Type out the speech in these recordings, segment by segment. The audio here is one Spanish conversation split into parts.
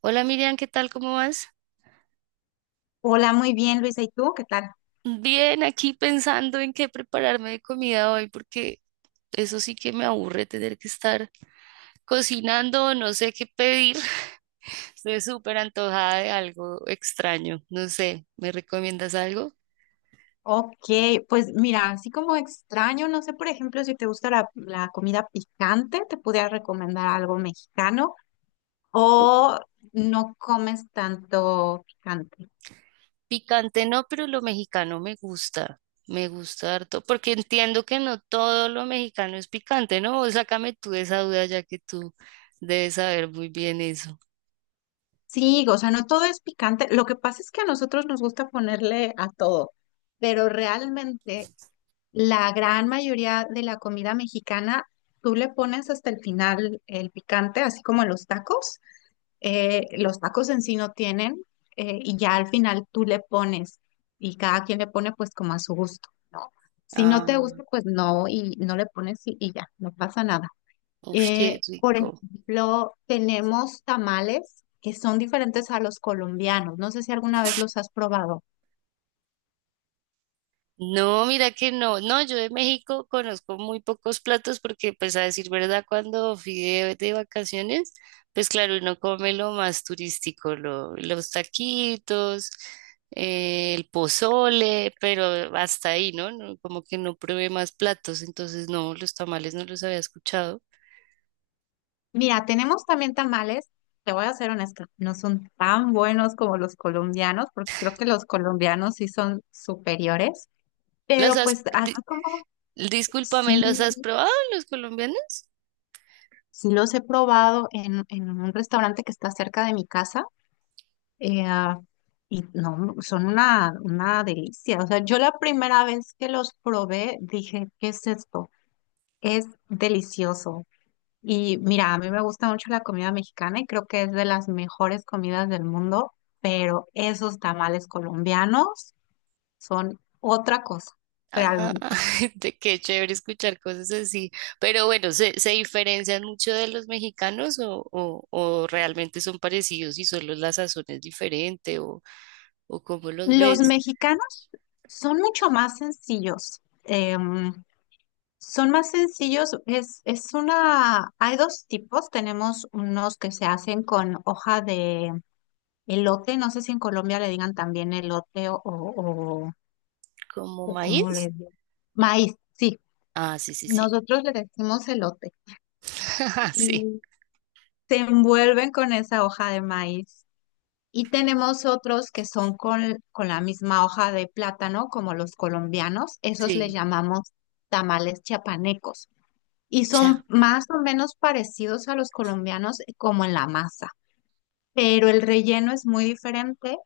Hola Miriam, ¿qué tal? ¿Cómo vas? Hola, muy bien, Luisa. ¿Y tú qué tal? Bien, aquí pensando en qué prepararme de comida hoy, porque eso sí que me aburre tener que estar cocinando, no sé qué pedir. Estoy súper antojada de algo extraño, no sé, ¿me recomiendas algo? Ok, pues mira, así como extraño, no sé, por ejemplo, si te gusta la comida picante, te pudiera recomendar algo mexicano o no comes tanto picante. Picante no, pero lo mexicano me gusta harto, porque entiendo que no todo lo mexicano es picante, ¿no? O sácame tú de esa duda, ya que tú debes saber muy bien eso. Sí, o sea, no todo es picante. Lo que pasa es que a nosotros nos gusta ponerle a todo, pero realmente la gran mayoría de la comida mexicana, tú le pones hasta el final el picante, así como en los tacos. Los tacos en sí no tienen y ya al final tú le pones y cada quien le pone pues como a su gusto, ¿no? Si no te Ah, gusta, pues no y no le pones y ya, no pasa nada. uff, qué Por rico. ejemplo, tenemos tamales que son diferentes a los colombianos. No sé si alguna vez los has probado. No, mira que no, no, yo de México conozco muy pocos platos porque pues a decir verdad, cuando fui de vacaciones, pues claro, uno come lo más turístico, los taquitos, el pozole, pero hasta ahí, ¿no? No, como que no probé más platos, entonces no, los tamales no los había escuchado. Mira, tenemos también tamales. Te voy a ser honesta, no son tan buenos como los colombianos, porque creo que los colombianos sí son superiores, ¿Los pero has, pues di- así como Discúlpame, sí, ¿los has probado los colombianos? sí los he probado en un restaurante que está cerca de mi casa eh, ah, y no, son una delicia. O sea, yo la primera vez que los probé dije, ¿qué es esto? Es delicioso. Y mira, a mí me gusta mucho la comida mexicana y creo que es de las mejores comidas del mundo, pero esos tamales colombianos son otra cosa, Ah, realmente. de qué chévere escuchar cosas así. Pero bueno, se diferencian mucho de los mexicanos o realmente son parecidos y solo la sazón es diferente o cómo los Los ves? mexicanos son mucho más sencillos. Son más sencillos, hay dos tipos, tenemos unos que se hacen con hoja de elote, no sé si en Colombia le digan también elote o, o, o, ¿Como o cómo maíz? le digan, maíz, sí, Ah, sí, sí, sí. nosotros le decimos elote Sí, y se envuelven con esa hoja de maíz. Y tenemos otros que son con la misma hoja de plátano, como los colombianos, esos le sí. llamamos tamales chiapanecos. Y Ya. son más o menos parecidos a los colombianos, como en la masa, pero el relleno es muy diferente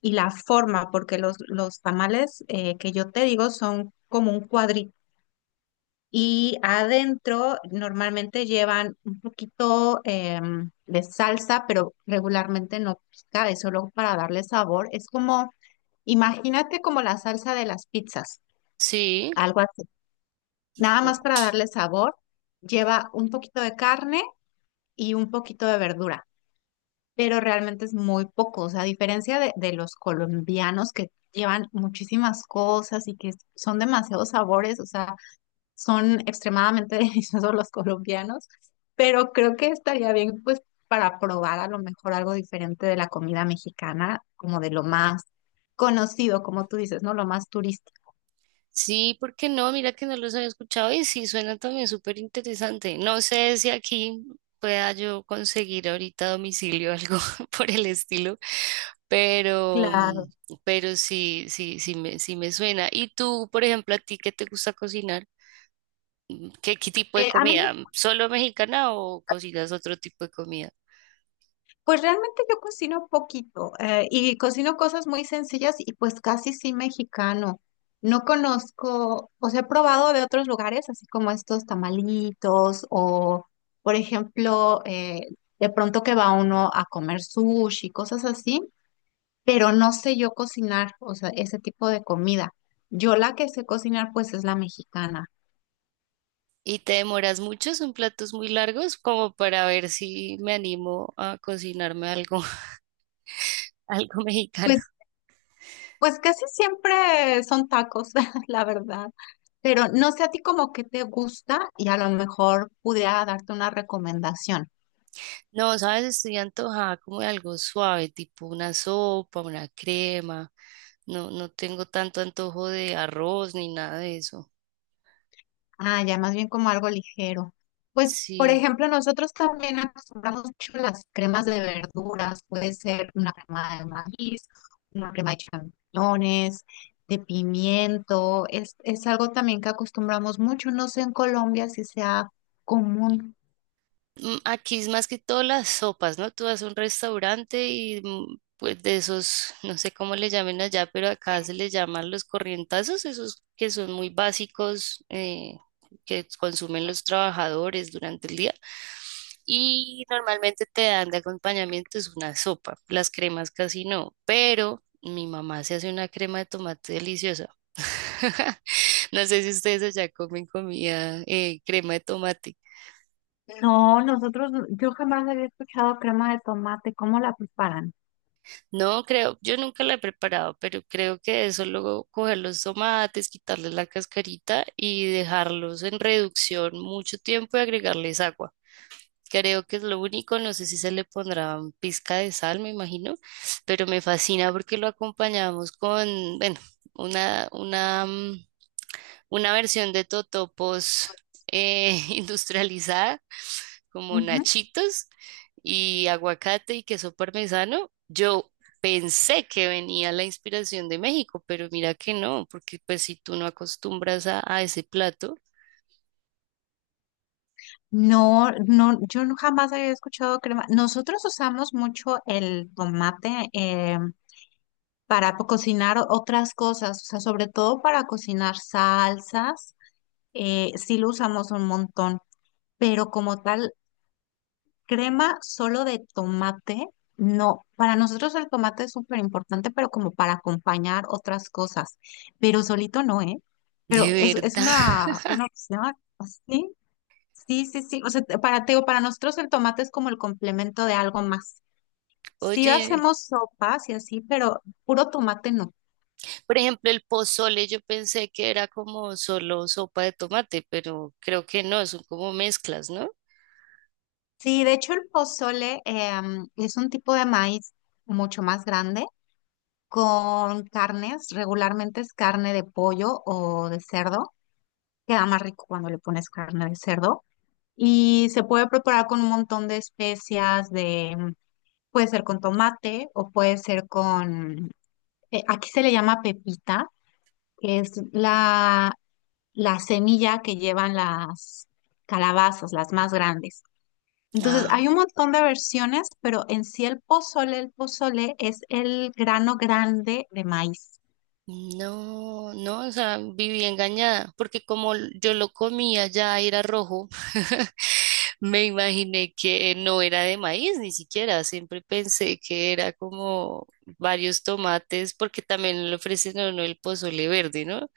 y la forma, porque los tamales que yo te digo son como un cuadrito y adentro normalmente llevan un poquito de salsa, pero regularmente no pica, es solo para darle sabor. Es como, imagínate como la salsa de las pizzas, Sí. algo así, nada más para darle sabor. Lleva un poquito de carne y un poquito de verdura, pero realmente es muy poco, o sea, a diferencia de los colombianos que llevan muchísimas cosas y que son demasiados sabores, o sea, son extremadamente deliciosos los colombianos, pero creo que estaría bien pues para probar a lo mejor algo diferente de la comida mexicana, como de lo más conocido, como tú dices, ¿no? Lo más turístico. Sí, ¿por qué no? Mira que no los había escuchado y sí, suena también súper interesante. No sé si aquí pueda yo conseguir ahorita a domicilio algo por el estilo, pero, Claro. Pero sí, sí, sí me suena. ¿Y tú, por ejemplo, a ti qué te gusta cocinar? Qué tipo de A mí, comida? ¿Solo mexicana o cocinas otro tipo de comida? pues realmente yo cocino poquito, y cocino cosas muy sencillas y pues casi sí mexicano. No conozco, o sea, he probado de otros lugares, así como estos tamalitos o, por ejemplo, de pronto que va uno a comer sushi, cosas así, pero no sé yo cocinar, o sea, ese tipo de comida. Yo la que sé cocinar pues es la mexicana. ¿Y te demoras mucho? ¿Son platos muy largos? Como para ver si me animo a cocinarme algo, algo mexicano. Pues, pues casi siempre son tacos, la verdad. Pero no sé a ti como que te gusta y a lo mejor pudiera darte una recomendación. No, sabes, estoy antojada como de algo suave, tipo una sopa, una crema. No, no tengo tanto antojo de arroz ni nada de eso. Ah, ya más bien como algo ligero. Pues, por Sí, ejemplo, nosotros también acostumbramos mucho las cremas de verduras. Puede ser una crema de maíz, una crema de champiñones, de pimiento. Es algo también que acostumbramos mucho. No sé en Colombia si sea común. Aquí es más que todo las sopas, ¿no? Tú vas a un restaurante y pues de esos, no sé cómo le llamen allá, pero acá se les llaman los corrientazos, esos que son muy básicos, que consumen los trabajadores durante el día. Y normalmente te dan de acompañamiento es una sopa, las cremas casi no, pero mi mamá se hace una crema de tomate deliciosa. No sé si ustedes allá comen comida, crema de tomate. No, nosotros, yo jamás había escuchado crema de tomate, ¿cómo la preparan? No, creo, yo nunca la he preparado, pero creo que eso luego coger los tomates, quitarles la cascarita y dejarlos en reducción mucho tiempo y agregarles agua. Creo que es lo único, no sé si se le pondrá un pizca de sal, me imagino, pero me fascina porque lo acompañamos con, bueno, una una versión de totopos industrializada, como Ujú. nachitos y aguacate y queso parmesano. Yo pensé que venía la inspiración de México, pero mira que no, porque pues si tú no acostumbras a ese plato, No, no, yo no- jamás había escuchado crema. Nosotros usamos mucho el tomate, para po- cocinar o- otras cosas, o sea, sobre todo para cocinar salsas, sí lo usamos un montón, pero como tal, crema solo de tomate, no. Para nosotros el tomate es súper importante, pero como para acompañar otras cosas. Pero solito no, ¿eh? Pero de es, es una, verdad. una opción así. Sí, sí, sí. O sea, te- para, te digo, para nosotros el tomate es como el complemento de algo más. Sí Oye, hacemos sopas y así, pero puro tomate no. por ejemplo, el pozole yo pensé que era como solo sopa de tomate, pero creo que no, son como mezclas, ¿no? Sí, de hecho el pozole es un tipo de maíz mucho más grande con carnes, regularmente es carne de pollo o de cerdo. Queda más rico cuando le pones carne de cerdo y se puede preparar con un montón de especias de, puede ser con tomate o puede ser con, aquí se le llama pepita, que es la semilla que llevan las calabazas, las más grandes. Entonces, Ah, hay un montón de versiones, pero en sí el pozole es el grano grande de maíz. no, no, o sea, viví engañada, porque como yo lo comía ya era rojo, me imaginé que no era de maíz ni siquiera, siempre pensé que era como varios tomates, porque también le ofrecen a uno el pozole verde, ¿no?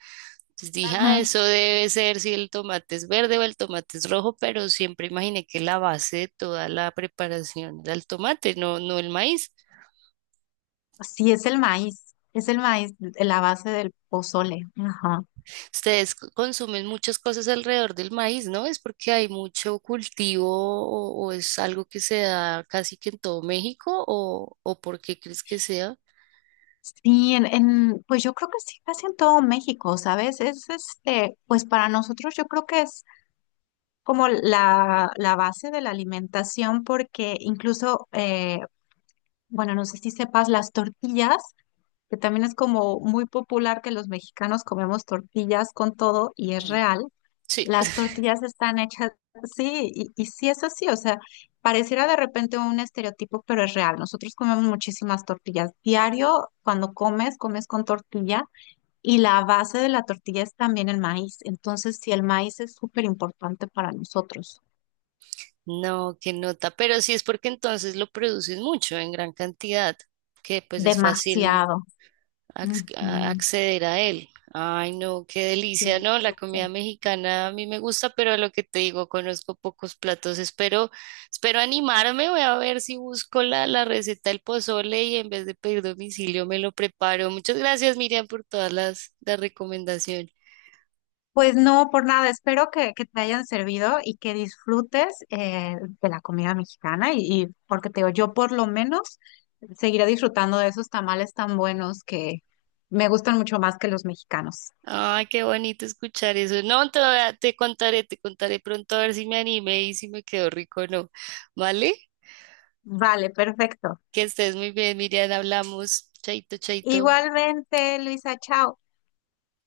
Entonces dije, ah, Ujú. eso debe ser si el tomate es verde o el tomate es rojo, pero siempre imaginé que la base de toda la preparación era el tomate, no, no el maíz. Sí, es el maíz, la base del pozole. Ajá. Ustedes consumen muchas cosas alrededor del maíz, ¿no? Es porque hay mucho cultivo o es algo que se da casi que en todo México o por qué crees que sea. Sí, en, pues yo creo que sí, casi en todo México, ¿sabes? Es este, pues para nosotros yo creo que es como la base de la alimentación, porque incluso, bueno, no sé si sepas, las tortillas, que también es como muy popular que los mexicanos comemos tortillas con todo, y es Mm, real, Sí, las tortillas están hechas, sí, y sí es así, o sea, pareciera de repente un estereotipo, pero es real. Nosotros comemos muchísimas tortillas. Diario, cuando comes, comes con tortilla. Y la base de la tortilla es también el maíz. Entonces, sí, el maíz es súper importante para nosotros. no, qué nota, pero sí es porque entonces lo producen mucho en gran cantidad, que pues es fácil Demasiado. Ujú, acceder a él. Ay, no, qué delicia, sí, ¿no? La comida súper. mexicana a mí me gusta, pero lo que te digo, conozco pocos platos. Espero, espero animarme, voy a ver si busco la receta del pozole y en vez de pedir domicilio me lo preparo. Muchas gracias, Miriam, por todas las recomendaciones. Pues no, por nada. Espero que te hayan servido y que disfrutes, de la comida mexicana. Y porque te digo, yo por lo menos seguiré disfrutando de esos tamales tan buenos que me gustan mucho más que los mexicanos. Ay, qué bonito escuchar eso. No, te, te contaré pronto a ver si me animé y si me quedó rico o no. ¿Vale? Vale, perfecto. Que estés muy bien, Miriam, hablamos. Chaito, chaito. Igualmente, Luisa, chao.